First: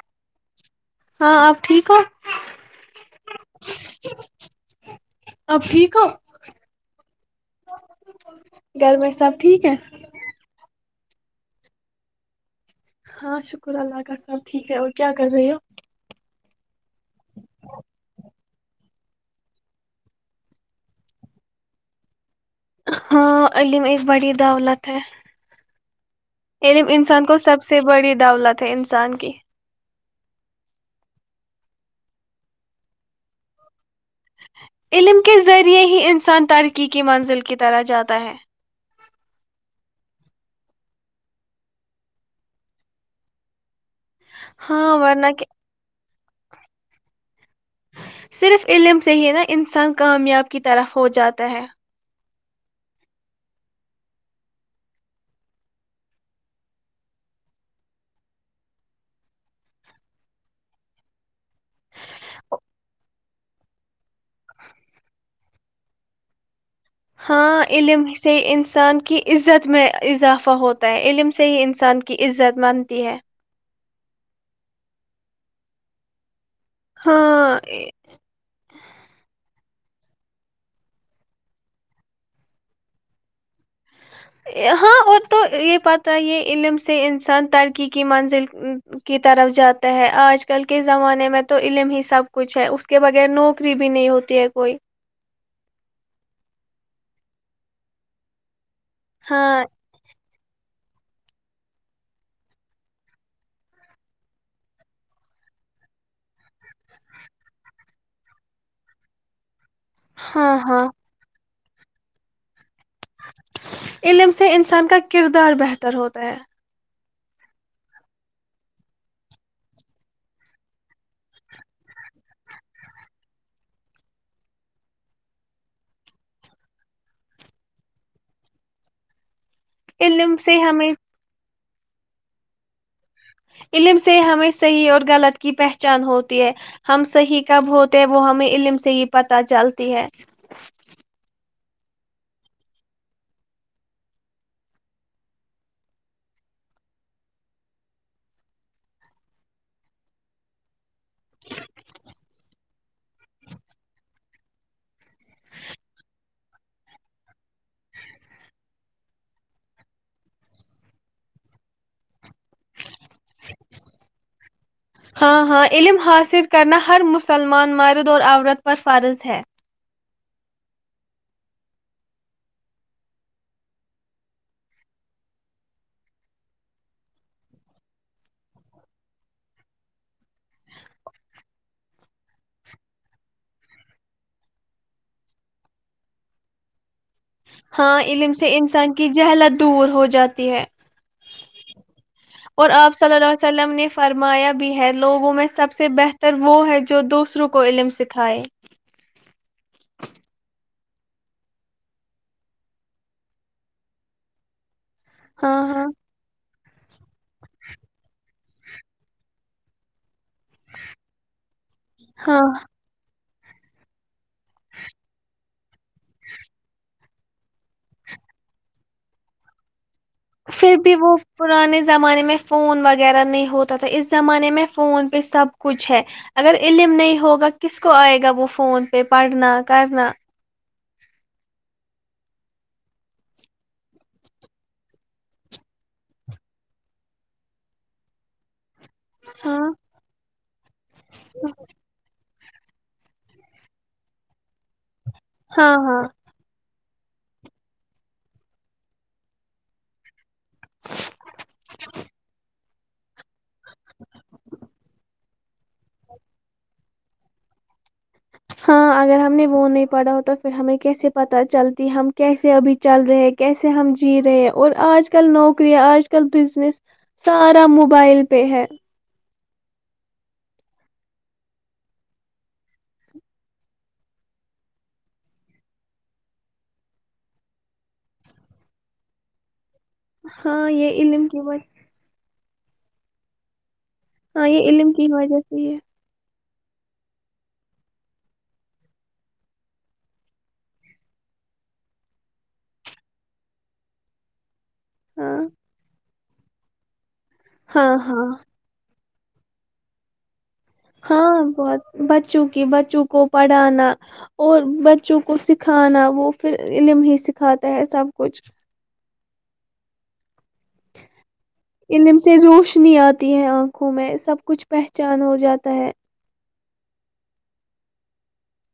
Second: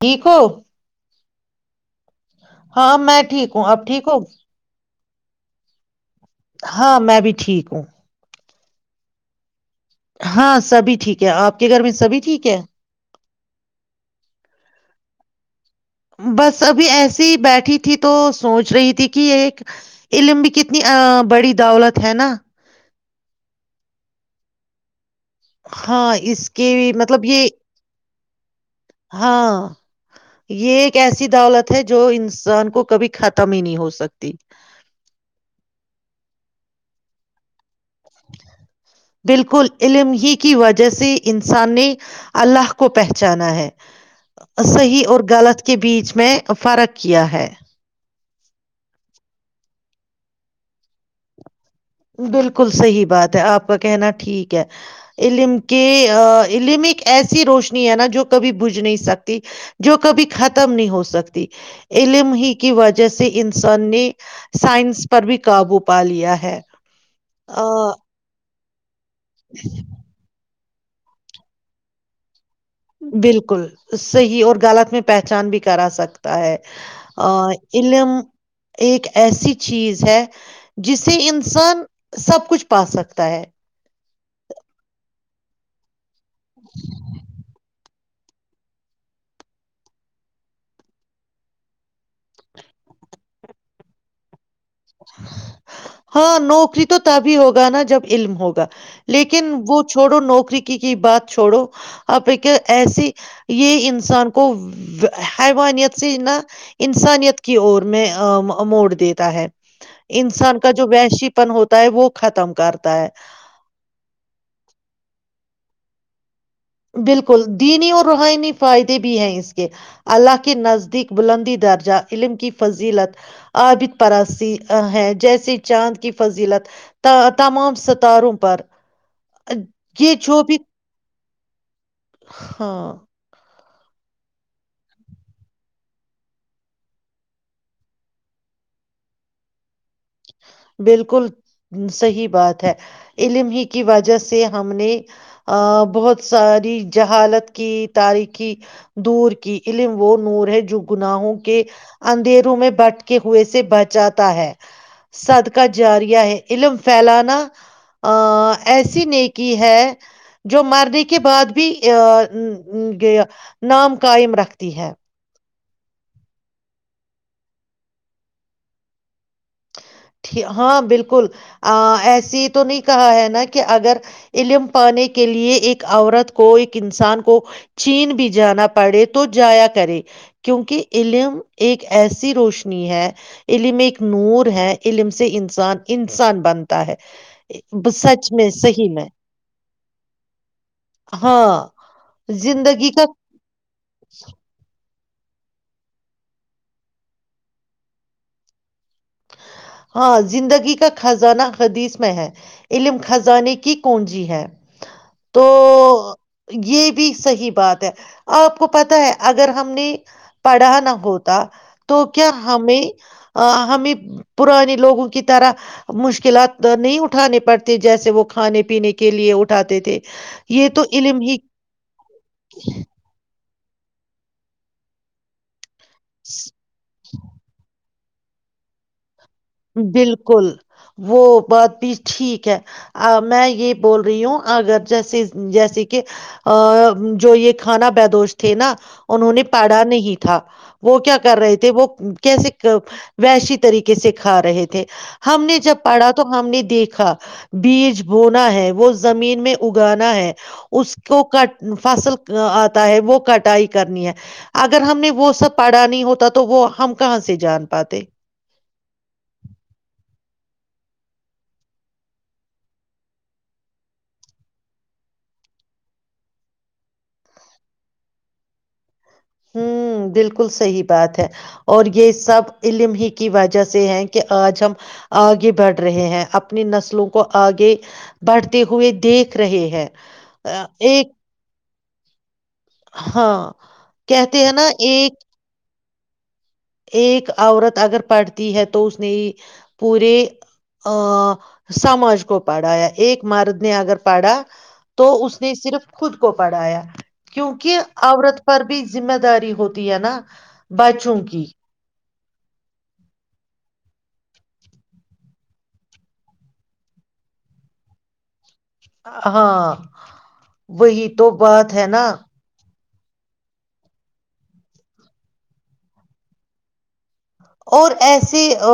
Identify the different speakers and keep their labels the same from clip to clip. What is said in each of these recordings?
Speaker 1: ٹھیک ہو
Speaker 2: ہاں آپ ٹھیک ہو
Speaker 1: ہاں میں ٹھیک ہوں آپ ٹھیک ہوگی
Speaker 2: اپ ٹھیک ہو
Speaker 1: ہاں میں بھی ٹھیک ہوں
Speaker 2: گھر میں سب ٹھیک ہے
Speaker 1: ہاں سبھی ٹھیک ہے آپ کے گھر میں سبھی ٹھیک ہے
Speaker 2: ہاں شکر اللہ کا سب ٹھیک ہے اور کیا کر رہے ہو
Speaker 1: بس ابھی ایسیے ہی بیٹھی تھی تو سوچ رہی تھی کہ ایک علم بھی کتنی بڑی دولت ہینا
Speaker 2: ہاں علم ایک بڑی دولت ہے
Speaker 1: ہاں اس کے
Speaker 2: علم انسان
Speaker 1: مطلب
Speaker 2: کو
Speaker 1: یہ
Speaker 2: سب سے بڑی دولت ہے انسان کی
Speaker 1: ہاں یہ ایک ایسی دولت ہے جو انسان کو کبھی ختم ہی نہیں ہو سکتی
Speaker 2: علم کے ذریعے ہی انسان ترقی کی منزل کی طرح جاتا ہے
Speaker 1: بالکل علم ہی کی وجہ سے انسان نے اللہ کو پہچانا ہے
Speaker 2: ہاں
Speaker 1: صحیح اور
Speaker 2: ورنہ
Speaker 1: غلط کے بیچ میں میں فرق کیا ہے
Speaker 2: صرف علم سے ہی نا انسان کامیاب کی طرف ہو جاتا ہے
Speaker 1: بلکل صحیح بات ہے آپ کا کہنا ٹھیک ہے علم کے علم ایک ایسی روشنی ہینا جو کبھی بجھ نہیں سکتی جو کبھی ختم نہیں ہو سکتی علم ہی کی وجہ سے انسان نے سائنس پر بھی قابو پا لیا ہے آ،
Speaker 2: ہاں علم سے ان انسان کی عزت میں اضافہ ہوتا علم سے ہی انسان کی عزت بنتی ہے
Speaker 1: بالکل [unintelligible] صحیح اور غلط میں پہچان بھی کرا سکتا ہے
Speaker 2: ہاں
Speaker 1: ام ایک ایسی چیز ہے جسے انسان سب کچھ پا سکتا ہے
Speaker 2: ہاں اور تو یہ بات ت یہ علم سے انسان ترقی کی منزل کی طرف جاتا ہے آج کل کے زمانے میں تو علم ہی سب کچھ ہے اس کے بغیر نوکری بھی نہیں ہوتی ہے کوئی
Speaker 1: ہاں نوکری تو تبھی ہوگا نا جب علم ہوگا لیکن
Speaker 2: ہاں
Speaker 1: وہ چھوڑو نوکری کے کی بات چھوڑو آ ایسی یہ انسان کو حوانیت سے نہ انسانیت کی اور میں موڑ دیتا ہے
Speaker 2: ہاں
Speaker 1: انسان کا
Speaker 2: ہاں
Speaker 1: جو ویشی پن ہوتا وہ ختم کرتا ہے
Speaker 2: علم سے انسان کا کردار بہتر تر ہوتا ہے
Speaker 1: بالکل دینی اور روحنی فائدے بھی ہیں اس کے اللہ کے نزدیک بلندی درجہ علم کی فضیلت عابد پراسی ہیں جیسے چاند کی فضیلت تمام ستاروں پر یہ چو
Speaker 2: علم
Speaker 1: بھی
Speaker 2: سے ہمیں
Speaker 1: ہاں [unintelligible]
Speaker 2: علم سے ہمیں صحیح اور غلط کی پہچان ہوتی ہے ہم صحیح کب ہوتے وہ ہمیں علم سے ہی پتہ چلتی ہے
Speaker 1: بالکل صحیح بات ہے علم ہی کی وجہ سے ہم نے ا بہت ساری جہالت کی تاریخی دور کی علم وہ نور ہے جو گناہوں کے اندھیروں میں بٹکے ہوئے سے بچات ہے [unintelligible] صدقہ جاریا ہے علم فھیلانا ا ایسی نہیں کی ہے جو مرنے کے بعد بھی ا یہ نام قائم رکھتی ہے
Speaker 2: ہاں ہاں علم حاصل کرنا ہر مسلمان مرد اور عورت پر فارض ہے
Speaker 1: ہاں بالکل ایسے یہ تو نہیں کہا ہے نا کہ اگر علم پانے کے لیے ایک عورت کو ایک انسان کو چین بھی جانا پڑے تو جایا کرے کیونکہ علم ایک ایسی روشنی ہے علم ایک نور ہیں علم سے انسان انسان بنتا ہے ب-
Speaker 2: ہاں علم
Speaker 1: سچ
Speaker 2: سے
Speaker 1: میں صحیح
Speaker 2: انسان
Speaker 1: میں
Speaker 2: کی جہلت دور ہو جاتی ہے
Speaker 1: ہاں
Speaker 2: اور
Speaker 1: زندگی
Speaker 2: آپ
Speaker 1: کا
Speaker 2: صلی اللہ ع وسلم نے فرمایا بھی ہے لوگوں میں سب سے بہتر وہ ہے جو دوسروں کو علم سکھائے
Speaker 1: ہاں زندگی کا خزانہ حدیث میں ہے علم خزانے کی کونجی ہے تو
Speaker 2: ہاں ہاں
Speaker 1: [unintelligible] یہ بھی صحیح بات ہے آپ کو پتا ہے اگر ہم نے پڑھا نہ ہوتا تو کیا
Speaker 2: ہاں
Speaker 1: ہمیں آ ہمیں [unintelligible] پرانے لوگوں کی طرح مشکلات نہیں اٹھ اٹھانے پڑتے جیسے وہ کھانے پینے کے لیے اٹھاتے تھے یہ
Speaker 2: پھر
Speaker 1: تو
Speaker 2: بھی وہ
Speaker 1: علم ہی
Speaker 2: پرانے زمانے میں فون وغیرہ نہیں ہوتا ت تھا اس زمانے میں فون پہ سب کچھ ہے اگر علم نہیں ہوگا کس کو آئے گا وہ فون پہ پڑھنا کرنا
Speaker 1: بالکل وہ بات بھی ٹھیک ہے میں یہ بول رہی ہوں اگر جیسے جیسے کہ جو یہ کھانا بدوش تھے نا انہوں نے
Speaker 2: ہاں
Speaker 1: پڑھا نہیں تھا وہ کیا کر رہے تھے وہ کیسے وحشی طریقے سے کھا رہے تھے ہم نے
Speaker 2: ہاں
Speaker 1: جب
Speaker 2: ہاں
Speaker 1: پڑھا تو ہم نے دی تھا بیج بونا ہے وہ زمین میں اگانا ہے اس کو کٹ فصل آ تا ہے وہ کٹائی کرنی ہے اگر ہم نے وہ سب پڑھا نہیں ہوتا تو وہ ہم کہاں سے جان پاتے
Speaker 2: ہاں اگر ہم نے وہ نہیں پڑھا ہوتا پھر ہمیں کیسے پتا چلتی ہم کیسے ابھی چل رہے ہیں کیسے ہم جی رہے ہیں اور آج کل نوکریا آج کل بزنس سارا موبائل پہ ہے
Speaker 1: ہوں بالکل صحی بات ہے اور یہ سب علم ہی کی وجہ سے ہے کہ آج ہم آگے بڑھ رہے ہیں اپنی نسلوں کو آگے بڑھتے ہوئے دیکھ رہے ہیں آ،
Speaker 2: ہاں یہ
Speaker 1: ایک
Speaker 2: علم کی
Speaker 1: ہاں کہتے
Speaker 2: ہاں
Speaker 1: ہیں
Speaker 2: یہ
Speaker 1: نا
Speaker 2: علم کی
Speaker 1: ایک
Speaker 2: وجہ سے ہی ہے
Speaker 1: ایک عورت اگر پڑھتی ہے تو اس نے پورے سماج کو پڑھایا ایک مرد نے اگر پڑھا تو
Speaker 2: ہاں
Speaker 1: اس نے صرف خود کو پڑھایا کیونکہ
Speaker 2: ہاں ہاں
Speaker 1: عورت پر بھی ذمہ داری ہوتی ہے نا بچوں
Speaker 2: ہاں
Speaker 1: کی
Speaker 2: بہت بچوں کی بچوں کو پڑھانا اور بچوں کو سکھانا وہ پھر علم ہی سکھاتا ہے سب کچھ
Speaker 1: ہاں وہی تو بات ہے نا
Speaker 2: کنی آتی ہے آنکھوں میں سب کچھ پہچان ہو جاتا ہے
Speaker 1: اور ایسی ا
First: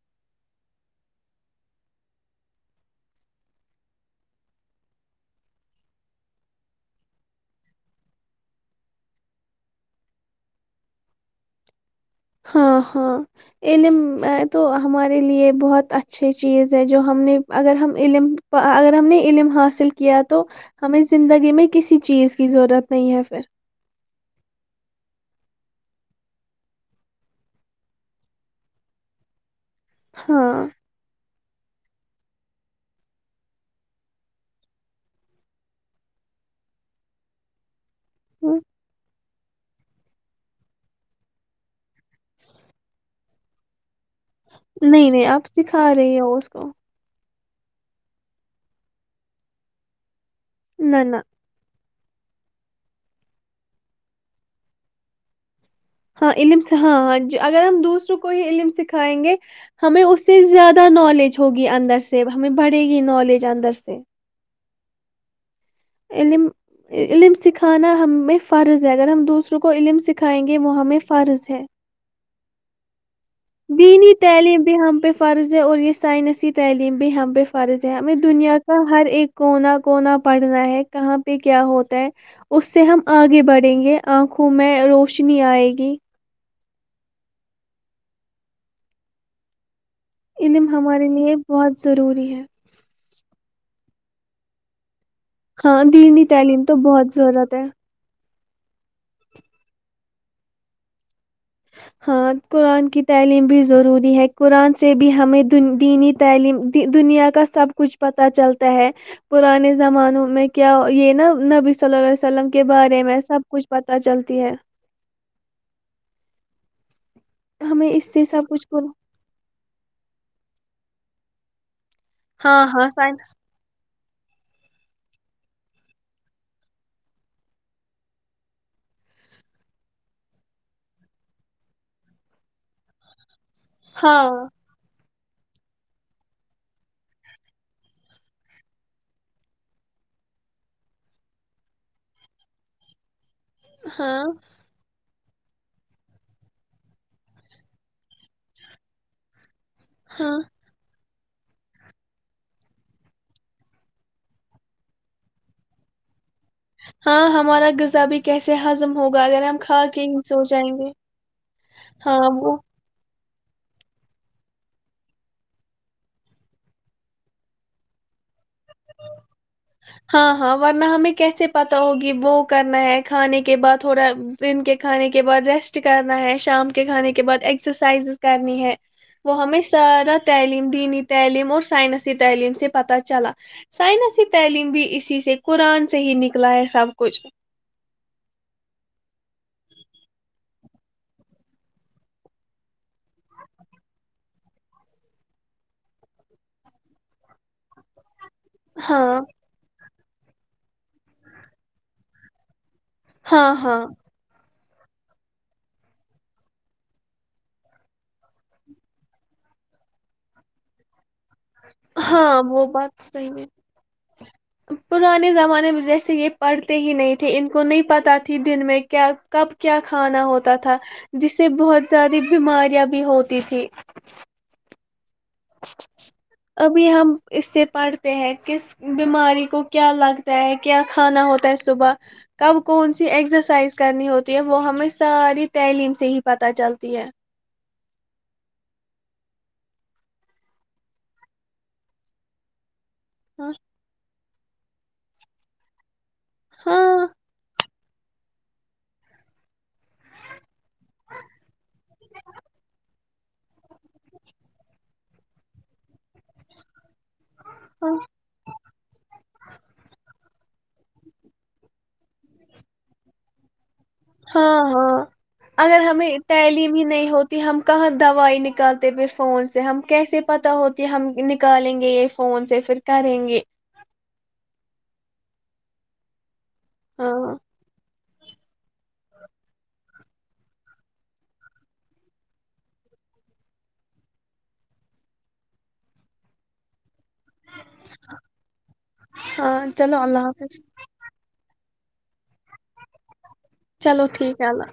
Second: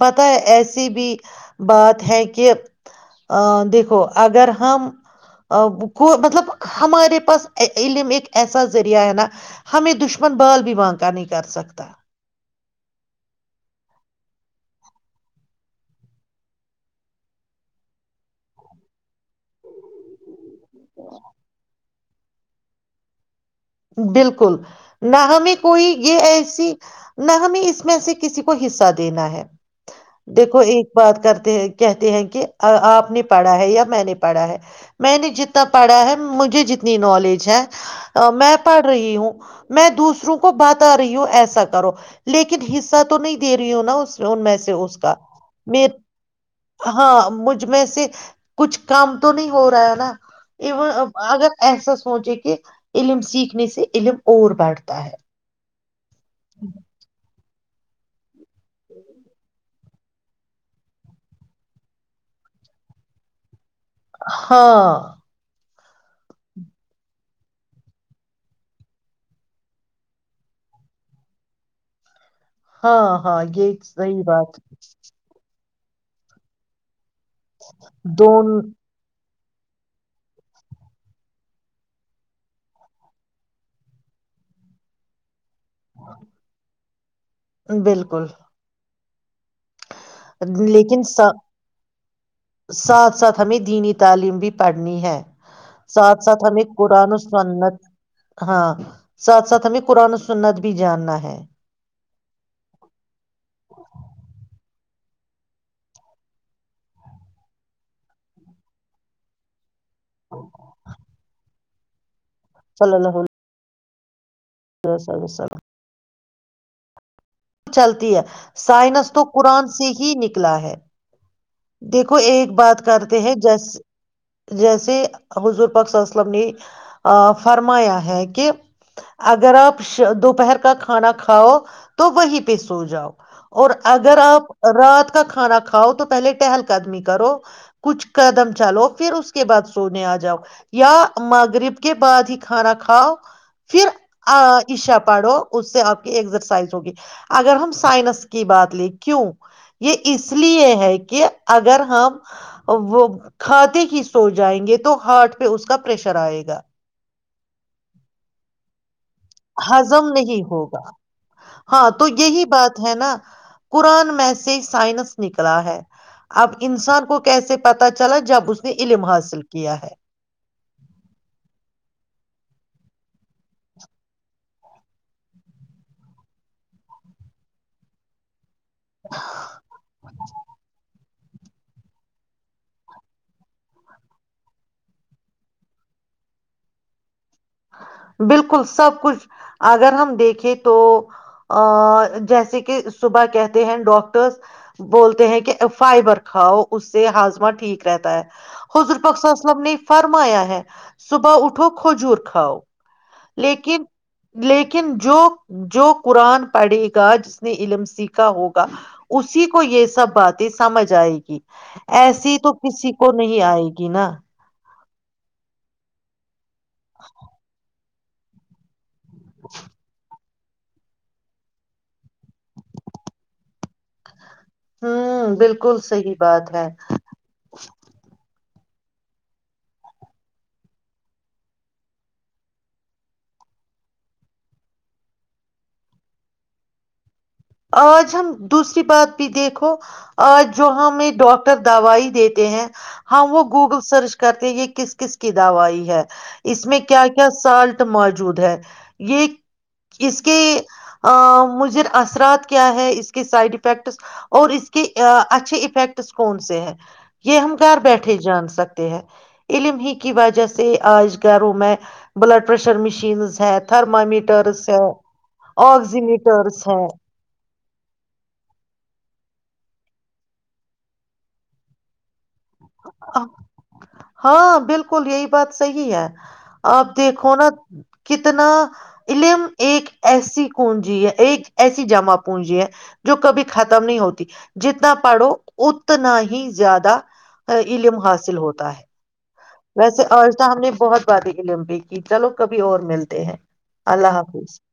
Speaker 1: پتا ہے ایسی بھی بات ہے کہ دیکھو اگر ہم کو مطلب ہمارے پاس علم ایک ایسا ذریعہ ہے نا ہمیں دشمن بال بھی با نکا نہیں کر سکتا
Speaker 2: ہاں ہاں علم تو ہمارے لیے بہت اچھے چیز ہے جو ہم نے اگر ہم علم اگر ہم نے علم حاصل کیا تو ہمیں زندگی میں کسی چیز کی ضرورت نہیں ہے پھر
Speaker 1: بالکل نہ ہمیں کوئی یہ ایسی نہ ہمیں اس میں سے کسی کو حصہ دینا ہے دیکھو
Speaker 2: ہاں
Speaker 1: ایک بات کرتے ہیں کہتے ہیں کہ آپ نے پڑھا ہے یا میں نے پڑھا ہے میں نے جتنا پڑھا ہے مجھے جتنی نالج ہے میں
Speaker 2: ہوں،
Speaker 1: رہی ہوں میں دوسروں کو باتا رہی ہوں ایسا کرو لیکن حصہ تو نہیں دے رہی ہوں نا اس میں سے اس
Speaker 2: نہیں
Speaker 1: کا
Speaker 2: نہیں آپ سکھا رہی ہو اس کو
Speaker 1: ہاں مج کچھ میں سے کچھ کام تو نہیں ہو رہا ہے نا
Speaker 2: نہ
Speaker 1: ا
Speaker 2: نہ
Speaker 1: اگر ایس [unintelligible] سوچے کہ علم سیکھ سے علم اور بڑھتا ہے
Speaker 2: ہاں علملمس ہاں اگر ہم دوسروں کوئی علم سکھائیں گے ہمیں اس سے زیادہ نالج ہوگی اندر سے ہمیں بڑھے گی نالج اندر سے
Speaker 1: ہاں ہاں
Speaker 2: علم علم سکھانا ہمیں فرض ہے اگر ہم دوسروں کو علم سکھائیں گے وہ ہمیں فرض ہے
Speaker 1: ہاں ہاں یہ
Speaker 2: دینی
Speaker 1: صحیح بات
Speaker 2: تعلیم بھی ہم پہ فرض ھے اور یہ سائنسی تعلیم بھی ہم بے فارض ہے ہمیں
Speaker 1: دون
Speaker 2: دنیا کا ہر ایک کونا کونا پڑھنا ہے کہاں پہ کیا ہوتا ہے اس سے ہم آگے بڑھیں گے آنکھوں میں روشنی آئے گی گی
Speaker 1: بالکل
Speaker 2: عم
Speaker 1: لیکن
Speaker 2: ہمارے
Speaker 1: سا-
Speaker 2: لیے بہت ضروری ہے
Speaker 1: ساتھ ساتھ ہمیں دینی تعلیم بھی پڑھنی ہے
Speaker 2: ہاں
Speaker 1: ساتھ
Speaker 2: دینی
Speaker 1: ساتھ
Speaker 2: تعلیم
Speaker 1: ہمیں
Speaker 2: تو بہت
Speaker 1: قرآن و
Speaker 2: ضرورت ہے
Speaker 1: سنت ہاں ساتھ ساتھ ہمیں قرآن سنت بھی جاننا ہے
Speaker 2: ہاں قرآن کی تعلیم بھی ضروری ہے قرآن سے بھی ہمیں دینی تعلیم دنیا کا سب کچھ پتا چلتا ہے پرانے زمانوں میں کیا یہ ن نہ نب سلا سلم کے بارے میں سب کچھ پتاہ چلتی ہے
Speaker 1: ا س س
Speaker 2: ہمیں
Speaker 1: چلتی
Speaker 2: اس
Speaker 1: ہے
Speaker 2: سے سب کچھ بول
Speaker 1: سائنس تو قرآن سے ہی نکلا ہے دیکھو ایک
Speaker 2: ہاں
Speaker 1: بات
Speaker 2: ہاں
Speaker 1: کرتے
Speaker 2: سائنس
Speaker 1: ہیں جیس جیسے حضور پاک صلم نے فرمایا ہے کہ اگر آپ دوپہر کا کھانا کھاؤ تو وہیں پہ سو جاؤ اور اگر
Speaker 2: ہاں
Speaker 1: آپ رات کا کھانا کھاؤ تو پہلے ٹہل قدمی کرو کچھ قدم چلو پھر اس کے بعد سونے آ جاؤ یا مغرب کے بعد ہی کھانا کھاؤ پھر
Speaker 2: ہاں
Speaker 1: آ ایشا پڑھو اس سے آپ کی ایکسرسائز ہوگی اگر ہم سائنس کی بات لیں کیوں یہ اس
Speaker 2: ہاں
Speaker 1: لیے ہے کہ کہ اگر ہم وہ کھاتے ہی سو جائیں گے تو ہارٹ پہ اس کا پریشر آئے گا
Speaker 2: ہاں ہمارا غذا بھی کیسے ہضم ہوگا اگر ہم کھا کے
Speaker 1: ہضم
Speaker 2: ہی سو
Speaker 1: نہیں
Speaker 2: جائیں
Speaker 1: ہوگا
Speaker 2: گے
Speaker 1: ہاں تو یہی بات ہے نا قرآن میں سے سائنس نکلا ہے اب انسان کو کیسے پتا چلا جب اس نے علم حاصل کیا ہے
Speaker 2: ہاں ہاں ورنہ ہمیں کیسے پتا ہوگی کہ وہ کرنا ہے کھانے کے بعد تھوڑا دن کے کھانے کے بعد ریسٹ کرنا ہے شام کے کھانے کے بعد ایکسرسائزز کرنی ہے وہ ہمیں سارا تعلیم دی نہیںی تعلیم اور سائنسی تعلیم سے پت چلا سائنسی تعلیم بھی اسی سے قرآن سے ہی نکلا ہے سب کچھ
Speaker 1: بالکل سب کچھ اگر ہم دیکھیں تو جیسے کہ صبح کہتے ہیں ڈاکٹرس بولتے ہیں کہ فائبر کھاؤ اس سے ہاضمہ ٹھیک رہتا ہے حضور
Speaker 2: ہاں
Speaker 1: پاک صلی اللہ علیہ وسلم نے فرمایا ہے صبح اٹھو کھجور کھاؤ
Speaker 2: ہاں ہاں
Speaker 1: لیکن لیکن لیکن جو جو قرآن پڑھے گا جس نے علم سیکھا ہوگا اسی کو یہ سب باتیں سمجھ آئے گی ایسی
Speaker 2: ہاں
Speaker 1: تو
Speaker 2: وہ
Speaker 1: کسی
Speaker 2: بات
Speaker 1: کو
Speaker 2: صحیح
Speaker 1: نہیں
Speaker 2: ہے
Speaker 1: آئے گی نا
Speaker 2: پرانے زمانے میں جیسے یہ پڑھتے ہی نہیں تھے ان کو نہیں پتا تھی دن میں کیا کب کیا کھانا ہوتا تا تھا جس سے بہت زیادہ بیماریاں بھی ہوتی تھی
Speaker 1: ہوں بالکل صحیح بات ہے
Speaker 2: ابھی ہم اس سے پڑھتے ہیں کس بیماری کو کیا لگتا ہے کیا کھانا ہوتا ہے صبح کب کون سی ایکسرسائز کرنی ہوتی ہے وہ ہمیں ساری تعلیم سے ہی پتہ چلتی ہے
Speaker 1: آج ہم دوسری بات بھی دیکھو آج جو ہمیں ڈاکٹر دوائی دیتے ہیں ہم وہ
Speaker 2: ہاں
Speaker 1: گوگل سرچ کرتے یہ کس کس کی دوائی ہے اس میں کیا کیا سالٹ موجود ہے یہ اس کے ا مضر اثرات اس کے سائڈ افیکٹس اور اس کے اچھے افیکٹس کون سے ہیں یہ ہم گھر
Speaker 2: ہاں
Speaker 1: بیٹھے جان سکتے ہیں علم ہی کی وجہ سے آج گھروں میں بلڈ پریشر مشینز ہے
Speaker 2: ہاں
Speaker 1: تھرمامیٹرس ہے
Speaker 2: ہاں اگر
Speaker 1: آکز
Speaker 2: ہمیں
Speaker 1: میٹرس
Speaker 2: تعلیم
Speaker 1: ہے
Speaker 2: ہی نہیں ہوتی ہم کہاں دوائی نکالتے پہ فون سے ہم کیسے پتہ ہوتی ہے ہم نکالیں گے یہ فون سے پھر کریں گے
Speaker 1: ہاں بالکل یہی بات صحی ہے آپ دیکھو
Speaker 2: ہاں
Speaker 1: نا کتنا علم ایک ایسی کنجی ہے ایک ایسی جمع پونجی ہے جو کبھی ختم نہیں ہوتی جتنا پڑھو اتنا ہی زیادہ علم حاصل ہوتا ہے
Speaker 2: ہاں چلو
Speaker 1: ویسے
Speaker 2: اللہ
Speaker 1: آٹا ہم
Speaker 2: حافظ
Speaker 1: نے بہت بادھی اولمپک کی چلو کبھی اور ملتے ہیں
Speaker 2: چلو
Speaker 1: اللہ
Speaker 2: ٹھیک ہے
Speaker 1: حافظ
Speaker 2: اللہ